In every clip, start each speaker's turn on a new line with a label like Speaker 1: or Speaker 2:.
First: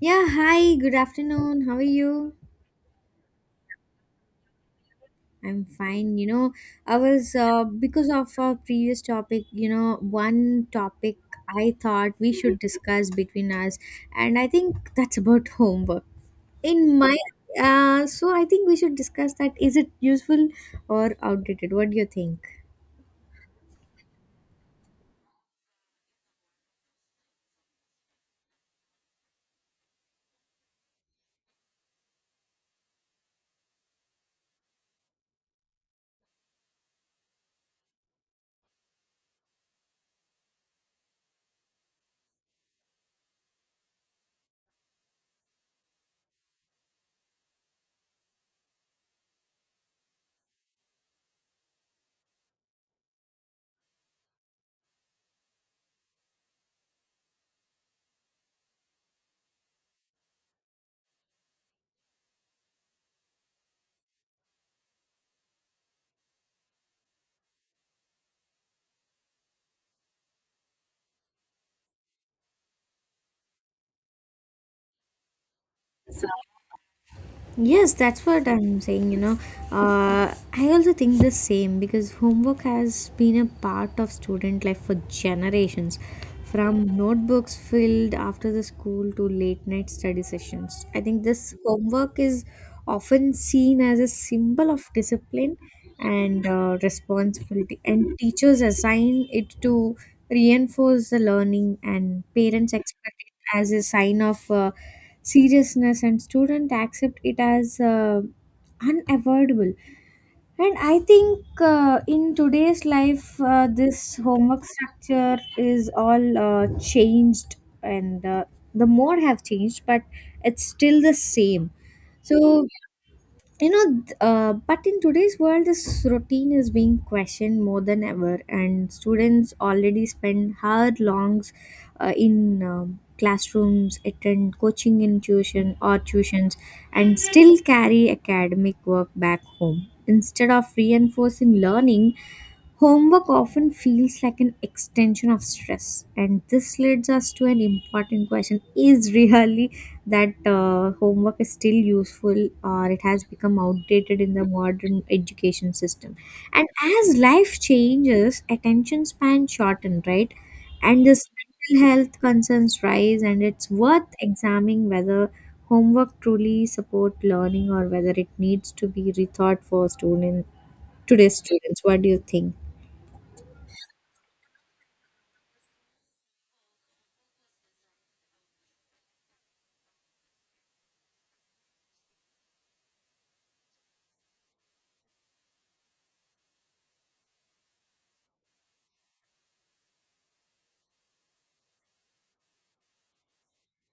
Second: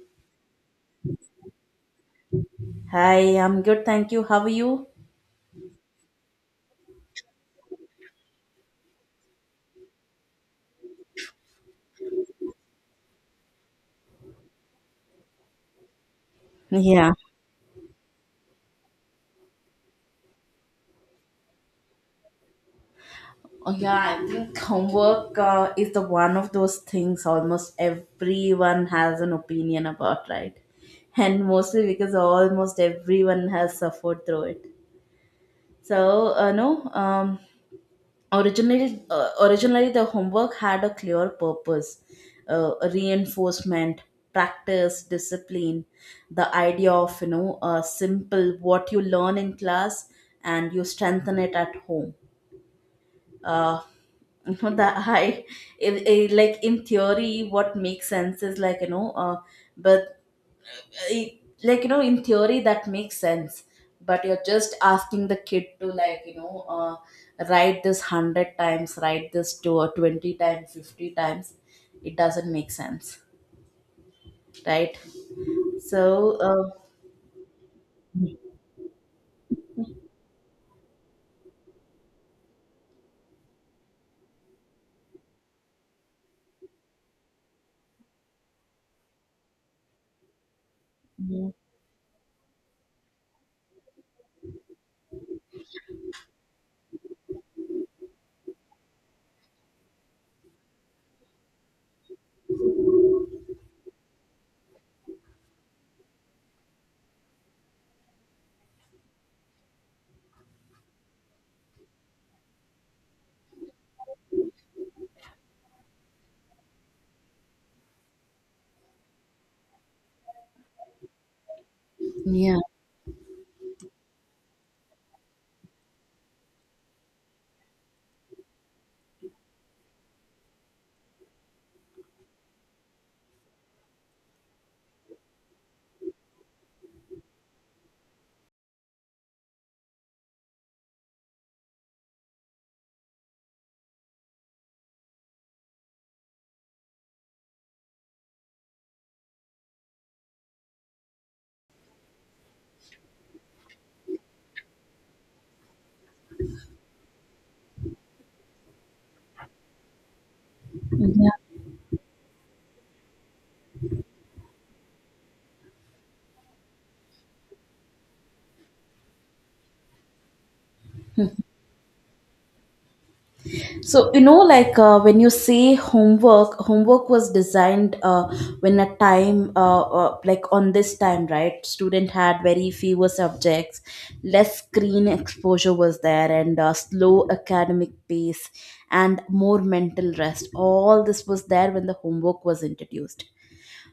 Speaker 1: Yeah, hi, good afternoon. How are you?
Speaker 2: Hi, I'm good, thank you. How are you?
Speaker 1: I'm fine. Because of our previous topic, one topic I thought we should discuss between us, and I think that's about homework. In
Speaker 2: Yeah.
Speaker 1: my, so I think we should discuss that. Is it useful or outdated? What do you think?
Speaker 2: Oh yeah, I think homework is the one of those things almost everyone has an opinion about, right? And mostly because almost everyone has suffered through it. So, no, originally the homework had a clear purpose: reinforcement, practice, discipline, the idea of simple what you learn in class and you strengthen it at home. Uh, you know that I like in theory what makes sense is like but like in theory that makes sense, but you're just asking the kid to like write this 100 times, write this to 20 times, 50 times. It doesn't make sense, right? so uh,
Speaker 1: Yes, that's what I'm saying, I also think the same because homework has been a part of student life for generations, from notebooks filled after the school to late night study sessions. I think this homework is often seen as a symbol of discipline and responsibility, and teachers assign it to reinforce the learning, and parents expect it as a sign of. Seriousness, and student accept it as unavoidable. And I think in today's life this homework structure is all changed, and the more have changed, but it's still the same. So
Speaker 2: yeah
Speaker 1: but in today's world this routine is being questioned more than ever, and students already spend hour longs in classrooms, attend coaching in tuition or tuitions, and still carry academic work back home. Instead of reinforcing learning, homework often feels like an extension of stress, and this leads us to an important question: is really that homework is still useful, or it has become outdated in the modern education system? And as life changes, attention span shorten, right? And this
Speaker 2: Mm-hmm.
Speaker 1: mental health concerns rise, and it's worth examining whether homework truly support learning or whether it needs to be rethought for student today's students. What do you think?
Speaker 2: So like when you say homework, homework was designed when a time, like on this time, right? Student had very fewer subjects, less screen exposure was there, and slow academic pace, and more mental rest. All this was there when the homework was introduced,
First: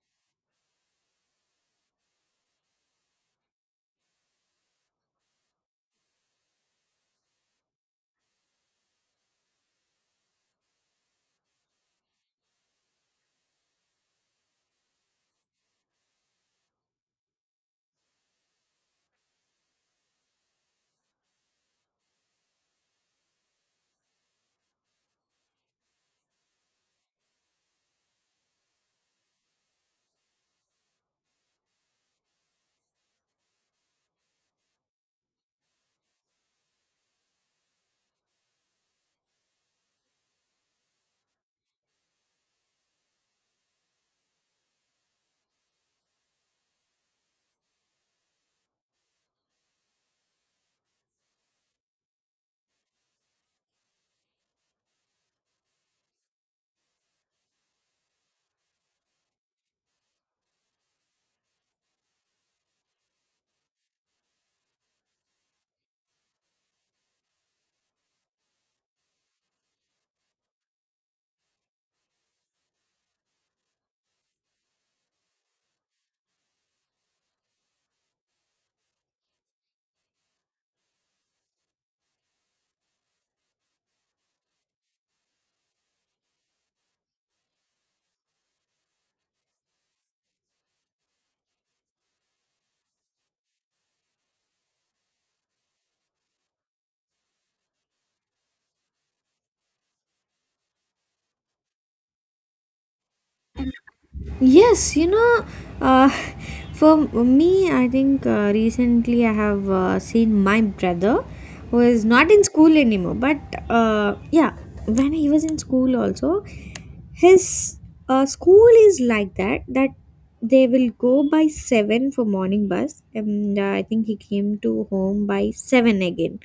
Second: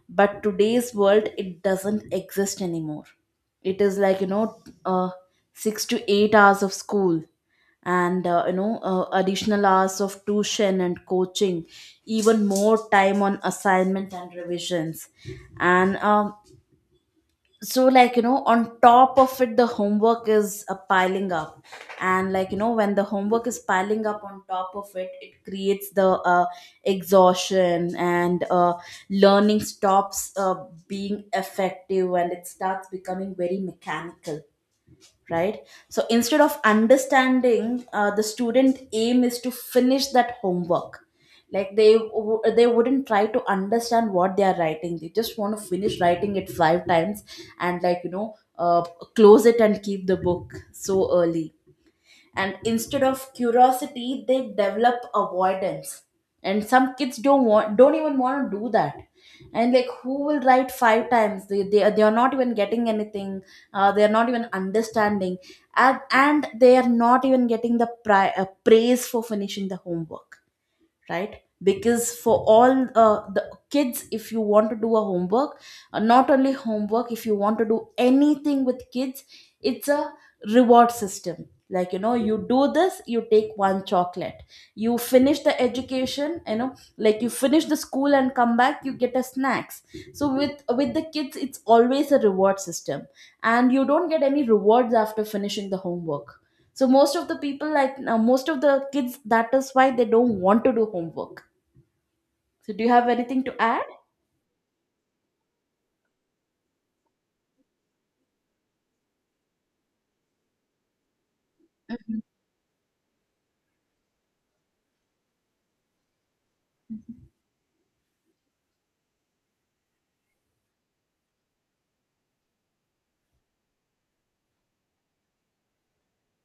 Speaker 2: but today's world it doesn't exist anymore. It is like 6 to 8 hours of school, and additional hours of tuition and coaching, even more time on assignment and revisions. And, so like on top of it, the homework is piling up. And like when the homework is piling up on top of it, it creates the exhaustion, and learning stops being effective, and it starts becoming very mechanical, right? So instead of understanding, the student aim is to finish that homework. Like they wouldn't try to understand what they are writing, they just want to finish writing it five times and like close it and keep the book so early. And instead of curiosity they develop avoidance, and some kids don't want, don't even want to do that. And like, who will write five times? They are not even getting anything, they are not even understanding, and they are not even getting the praise for finishing the homework, right? Because for all the kids, if you want to do a homework, not only homework, if you want to do anything with kids, it's a reward system. Like you do this, you take one chocolate. You finish the education, like you finish the school and come back, you get a snacks. So with the kids it's always a reward system, and you don't get any rewards after finishing the homework. So most of the people, like most of the kids, that is why they don't want to do homework. So do you have anything to add?
Speaker 1: Yes, you know, uh, for me, I think recently I have seen my brother who is not in school anymore. But yeah, when he was in school also, his school is like that, that they will go by 7 for morning bus, and I think he came to home by 7 again.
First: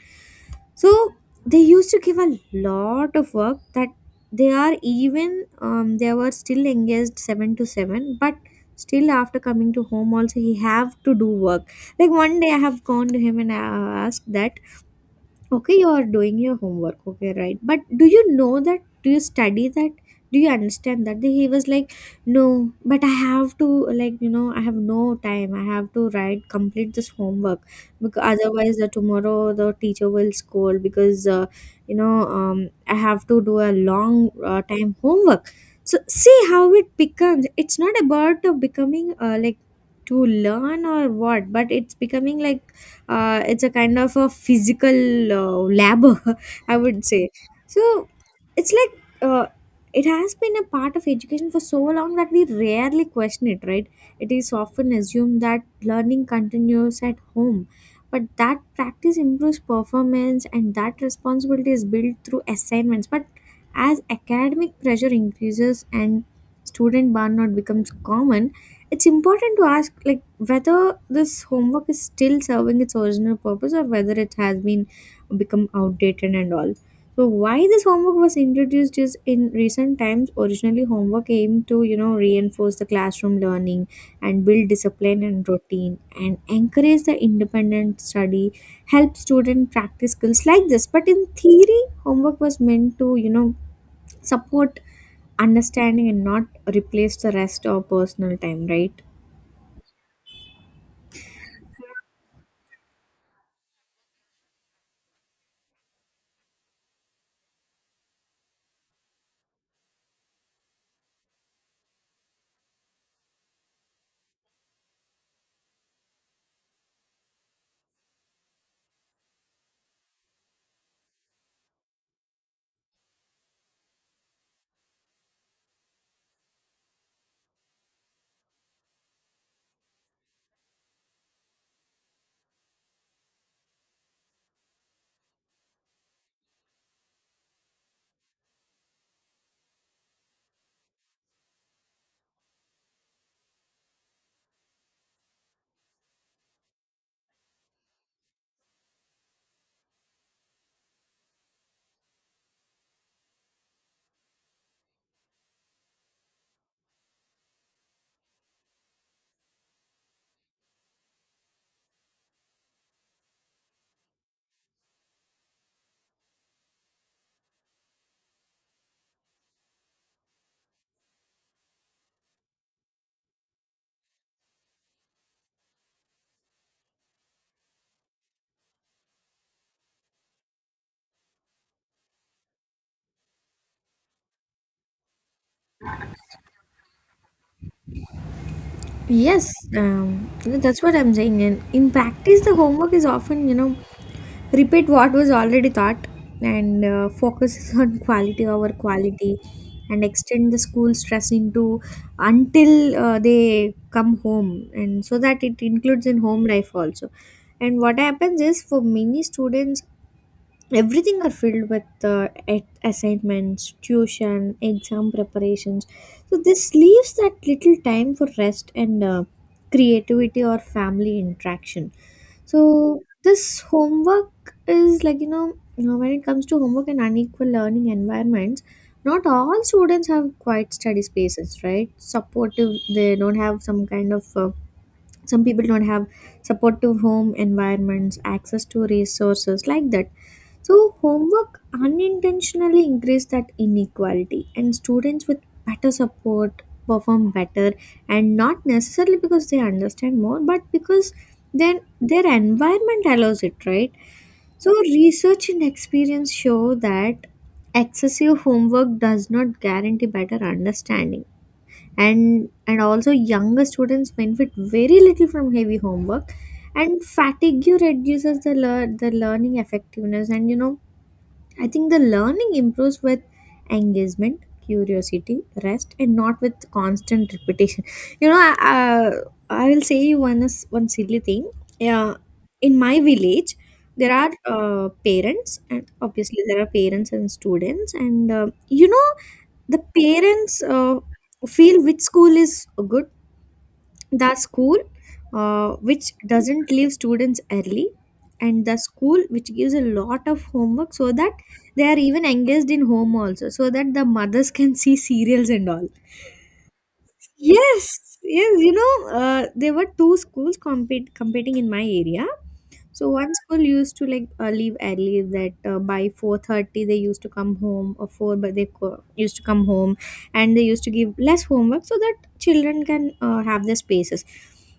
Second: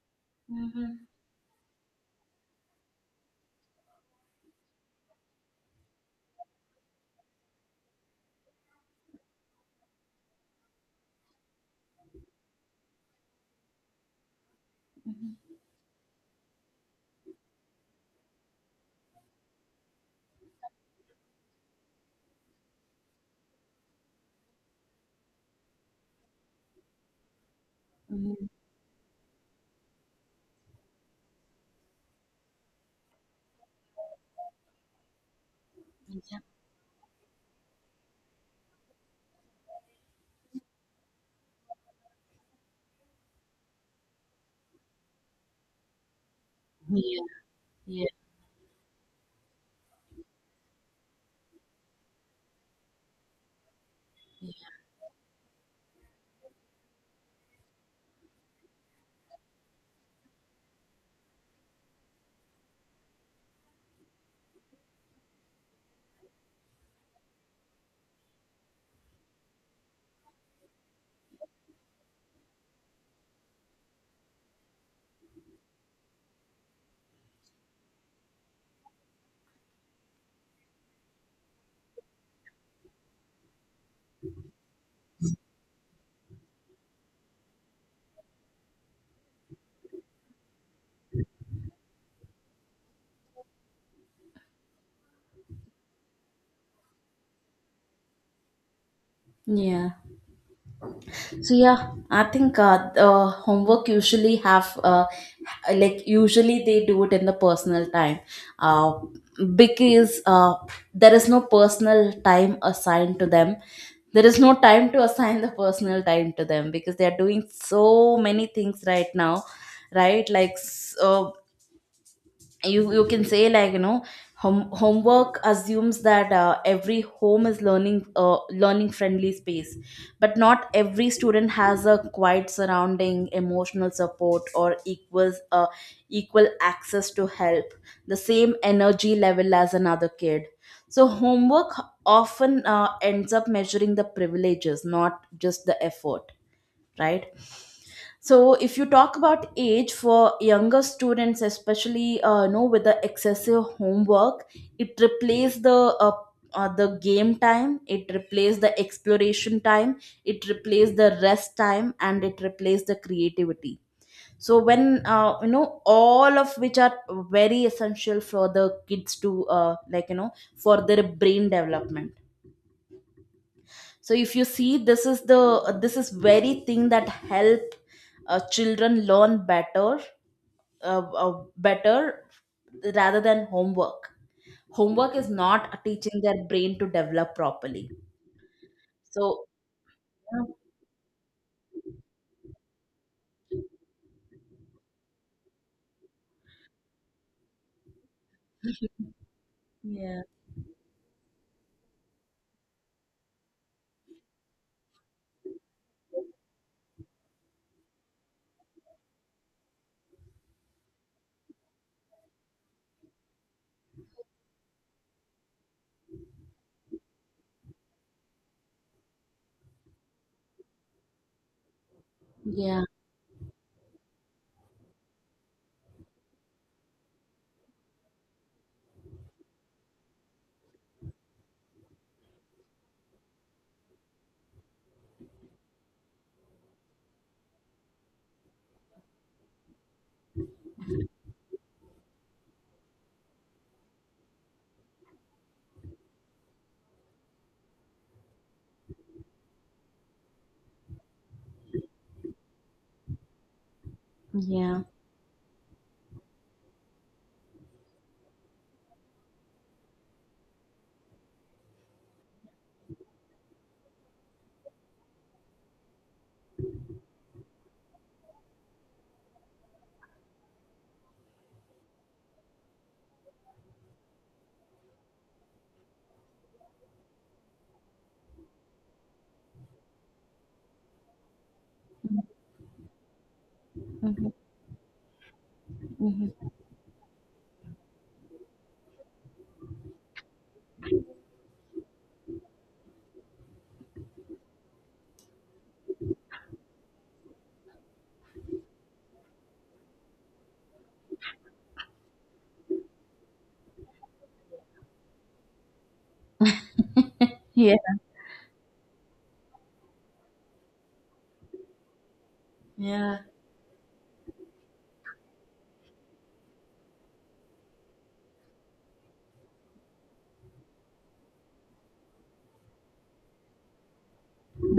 Speaker 2: Mhm.
Speaker 1: So they used to give a lot of work that they are even they were still engaged 7 to 7, but still after coming to home also he have to do work. Like one day I have gone to him and I asked that, okay, you are doing your homework. Okay, right. But do you know that? Do you study that? Do you understand that? Then he was like, no, but I have to, like, you know, I have no time. I have to write, complete this homework. Because
Speaker 2: Mm.
Speaker 1: otherwise, the tomorrow the teacher will scold because, you know, I have to do a long time homework. So, see how it becomes. It's not about becoming, like, to learn or what, but it's becoming like it's a kind of a physical lab, I would
Speaker 2: Yeah,
Speaker 1: say. So
Speaker 2: yeah,
Speaker 1: it's like uh, it has been a part of education for so long that we rarely question it, right? It is often assumed that learning continues at home, but that practice improves performance, and that responsibility is built through assignments. But as academic pressure increases and student burnout becomes common, it's important to ask like whether this homework is still serving its original purpose or whether it has been become outdated and all. So why this homework was introduced is in recent times. Originally homework aimed to, you know, reinforce the classroom learning and build discipline and routine and encourage the independent study, help student practice skills like this. But in theory homework was meant to, you know, support understanding and not replace the rest of personal time, right?
Speaker 2: yeah. So yeah, I think homework usually have like usually they do it in the personal time, uh because there is no personal time assigned to them. There is no time to assign the personal time to them because they are doing so many things right now, right? Like so, you can say like homework assumes that every home is learning friendly space. But not every student has a quiet surrounding, emotional support, or equal access to help, the same energy level as another kid. So homework often ends up measuring the privileges, not just the effort, right? So if you talk about age for younger students, especially with the excessive homework, it replaces uh, the game time, it replaces the exploration time, it replaces the rest time, and it replaces the creativity. So when all of which are very essential for the kids to like for their brain development. So if you see, this is very thing that help children learn better, rather than homework. Homework is not teaching their brain to develop properly. So
Speaker 1: Yes, that's what I'm saying. And in practice, the homework is often, you know, repeat what was already taught and focuses on quality over quality, and
Speaker 2: yeah.
Speaker 1: extend the school stress into until they come home, and so that it includes in home life also. And what happens is for many students everything are filled with assignments, tuition, exam preparations. So this leaves that little time for rest and creativity or family interaction.
Speaker 2: Yeah,
Speaker 1: So this homework is like, you know, you know, when it comes to homework and unequal learning environments, not all students have quiet study spaces, right? Supportive, they don't have some kind of some people don't have supportive home environments, access to resources like that. So, homework unintentionally increased that inequality, and students with better support perform better, and not necessarily because they understand more, but because then their environment allows it, right? So,
Speaker 2: yeah.
Speaker 1: research and experience show that excessive homework does not guarantee better understanding, and also younger students benefit very little from heavy homework, and fatigue reduces the the learning effectiveness, and you know I think the learning improves with engagement, curiosity, rest, and not with constant repetition. You know, I, I will say you one is one silly thing. Yeah, in my village, there
Speaker 2: Hmm,
Speaker 1: are
Speaker 2: hmm.
Speaker 1: parents and students, and you know the parents feel which school is good: the school which doesn't leave students early, and the school which gives a lot of homework so that they are even engaged in home also, so that the mothers can see serials and all.
Speaker 2: Yeah,
Speaker 1: Yes, yes, you know, there were two schools compete competing in my area. So
Speaker 2: yeah,
Speaker 1: one school used to like leave early that by 4:30 they used to come home or 4, but they used to come home, and they used to give less homework so that children can have their spaces.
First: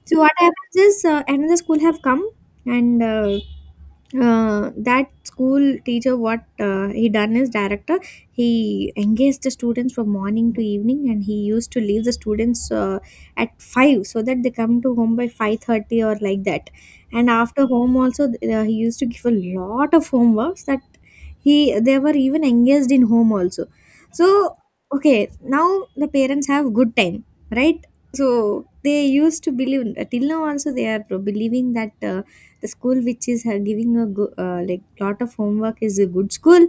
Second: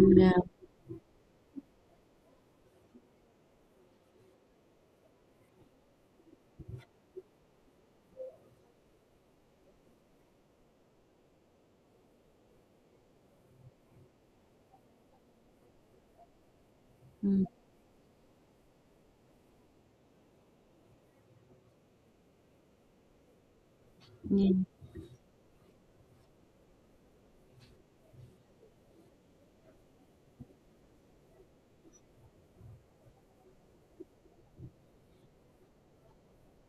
Speaker 1: So what
Speaker 2: yeah.
Speaker 1: happens is another school have come, and that school teacher, what he done is director, he engaged the students from morning to evening, and he used to leave the students at 5 so that they come to home by 5:30 or like that. And
Speaker 2: Mm,
Speaker 1: after home also he used to give a lot of homeworks that he they were even engaged in home also. So
Speaker 2: yeah.
Speaker 1: okay, now the parents have good time, right? So they used to believe, till now also they are believing that the school which is like lot of homework is a good school,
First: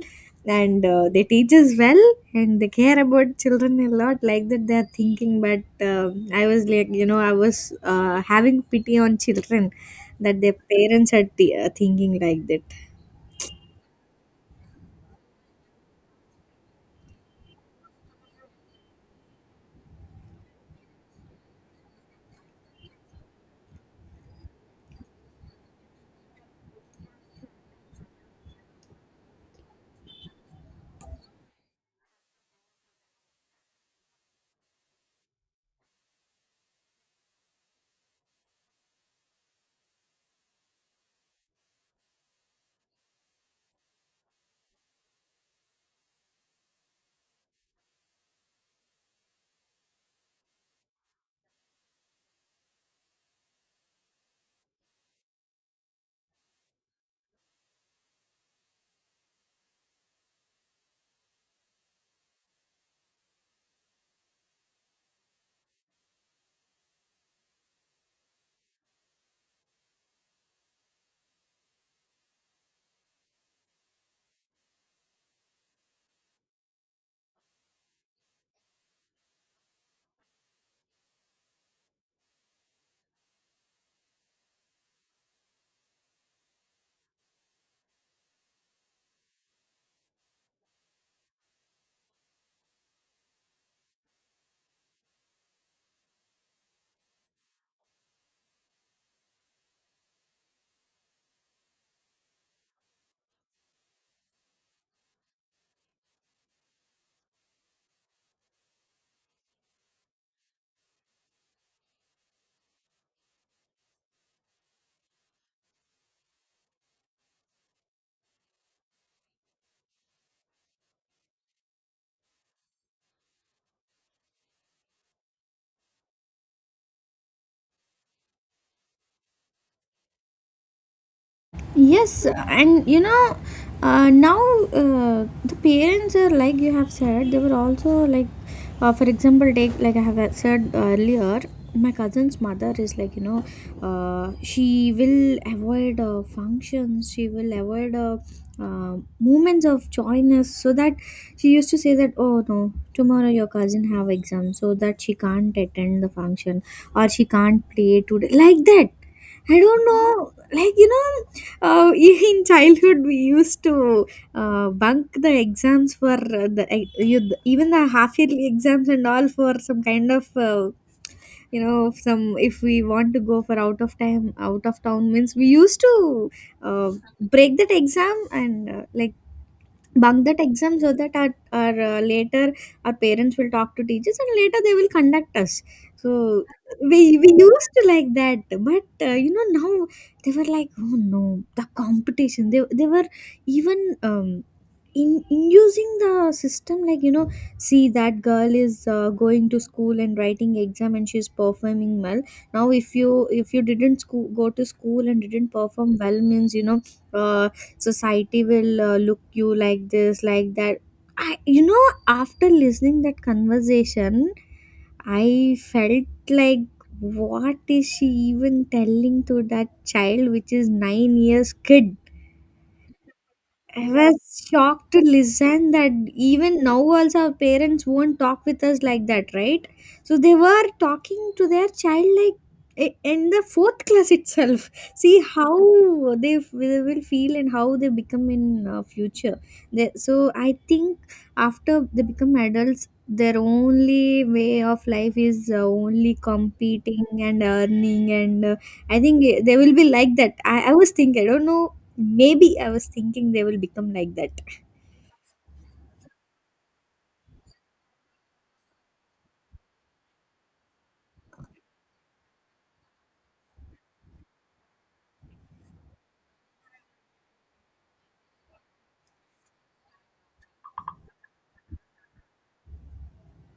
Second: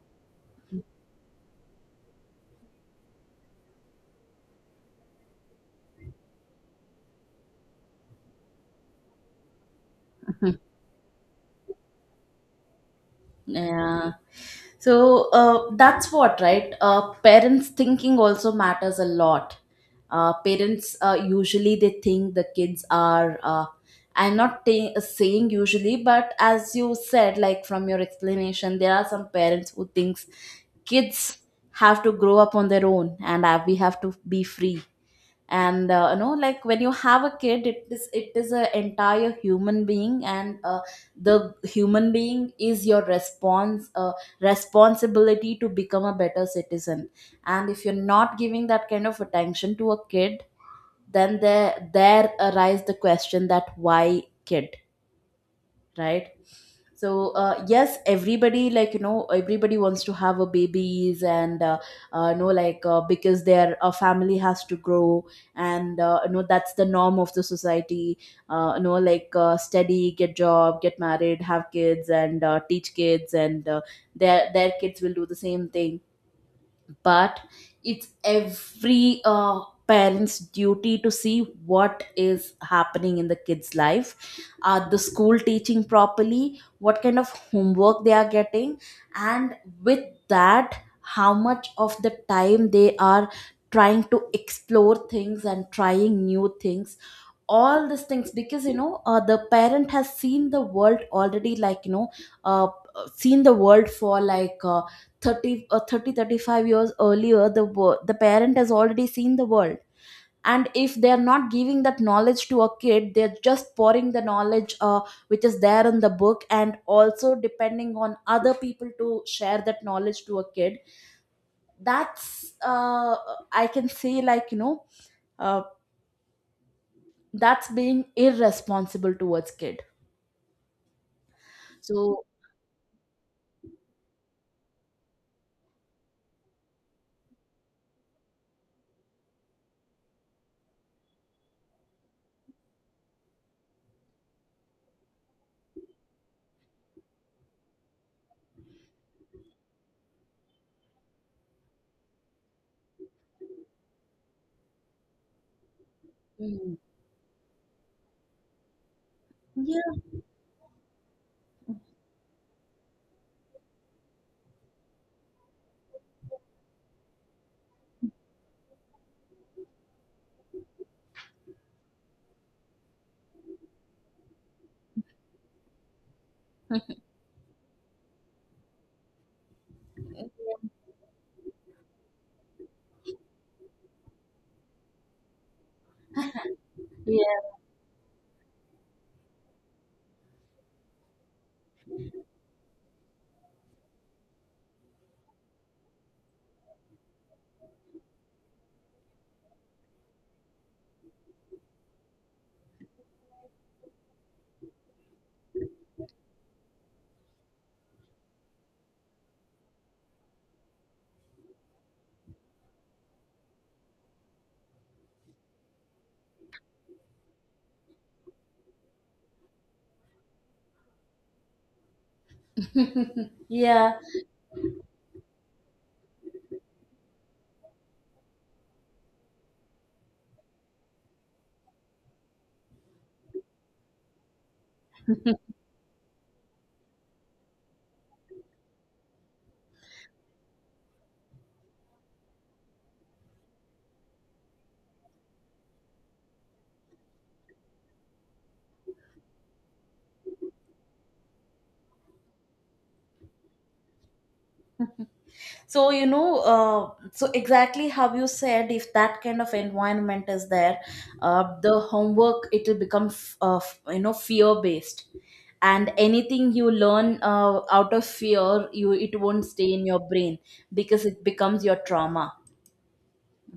Speaker 1: and they teaches well, and they care about children a lot, like that they're thinking. But um I was like, you know, I was having pity on children that their parents are thinking like that.
Speaker 2: Yeah. So, that's what, right? Parents thinking also matters a lot. Parents usually they think the kids are. I'm not saying usually, but as you said, like from your explanation, there are some parents who thinks kids have to grow up on their own, and we have to be free. And like when you have a kid, it is an entire human being, and the human being is your response responsibility to become a better citizen. And if you're not giving that kind of attention to a kid, then there arise the question that why kid, right? So yes, everybody, like everybody wants to have a babies, and like because their family has to grow. And that's the norm of the society. Like study, get job, get married, have kids, and teach kids, and their kids will do the same thing. But it's every parent's duty to see what is happening in the kids life, are the school teaching properly, what kind of homework they are getting, and with that how much of the time they are trying to explore things and trying new things. All these things. Because the parent has seen the world already, like uh, seen the world for like 30 or thirty, five years earlier. The parent has already seen the world. And if they are not giving that knowledge to a kid, they're just pouring the knowledge which is there in the book, and also depending on other people to share that knowledge to a kid. That's I can say like uh, that's being irresponsible towards kid. So,
Speaker 1: Yes, and you know, now the parents are like you have said, they were also like, for example, take like I have said earlier, my cousin's mother is like, you know, she will avoid functions, she will avoid moments of joyness, so that she used to say that, oh no, tomorrow your cousin have exam, so that she can't attend the function
Speaker 2: mm,
Speaker 1: or she can't play today, like that. I
Speaker 2: yeah.
Speaker 1: don't know, like, you know in childhood, we used to bunk the exams for you, even the half yearly exams and all for some kind of you know some. If we want to go for out of time out of town means we used to uh, break that exam and like bunk that exam so that our later our parents will talk to teachers, and later they will conduct us. So we used to like that. But you know now they were like, oh no, the competition, they were even in inducing the system, like you know, see that girl is going to school and writing exam and she's performing well. Now if you, if you didn't school, go to school and didn't perform well means, you know, uh, society will look you like this, like that. I, you know, after listening that conversation, I felt like, what is she even telling to that child which is 9 years kid? I
Speaker 2: Yeah. Yeah.
Speaker 1: was shocked to listen that even now also our parents won't talk with us like that, right? So they were talking to their child like in the fourth class itself. See how they, they will feel and how they become in future. They, so I think after they become adults, their only way of life is only competing and earning, and I think they will be like that. I was thinking, I don't know, maybe I was thinking they will become like that.
Speaker 2: So, so exactly how you said, if that kind of environment is there, the homework, it will become, fear based. And anything you learn out of fear, you it won't stay in your brain because it becomes your trauma,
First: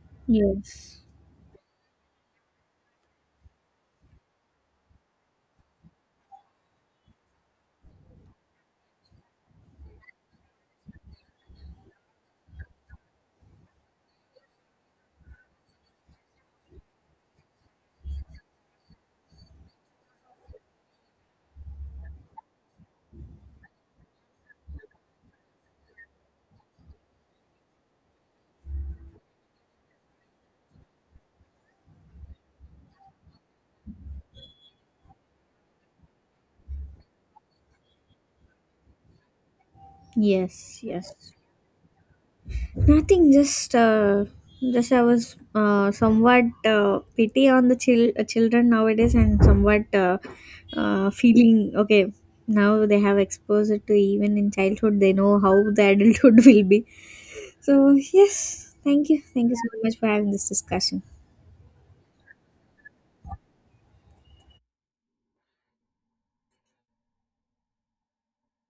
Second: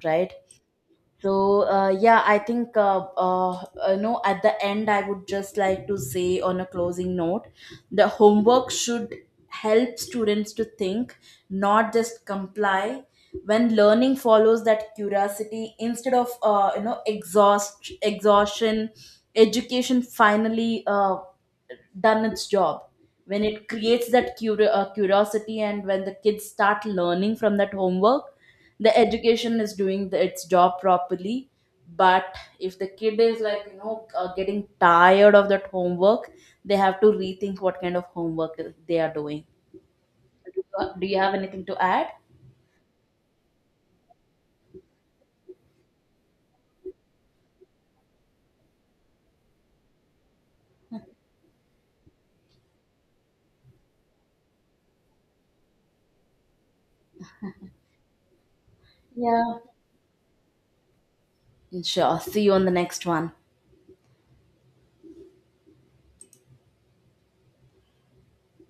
Speaker 2: right?
Speaker 1: Yes.
Speaker 2: So yeah, I think no. At the end, I would just like to say on a closing note, the homework should help students to think, not just comply. When learning follows that curiosity instead of exhaustion, education finally done its job. When it creates that curiosity, and when the kids start learning from that homework, the education is doing the, its job properly. But if the kid is like getting tired of that homework, they have to rethink what kind of homework they are doing.
Speaker 1: Yes.
Speaker 2: Do you have
Speaker 1: Yes.
Speaker 2: anything to add
Speaker 1: Nothing, just I was somewhat pity on the children nowadays, and somewhat feeling okay. Now they have exposure to even in childhood, they know how the adulthood will be. So yes, thank you
Speaker 2: Yeah.
Speaker 1: so much for having this discussion.
Speaker 2: Sure, see you on the next one.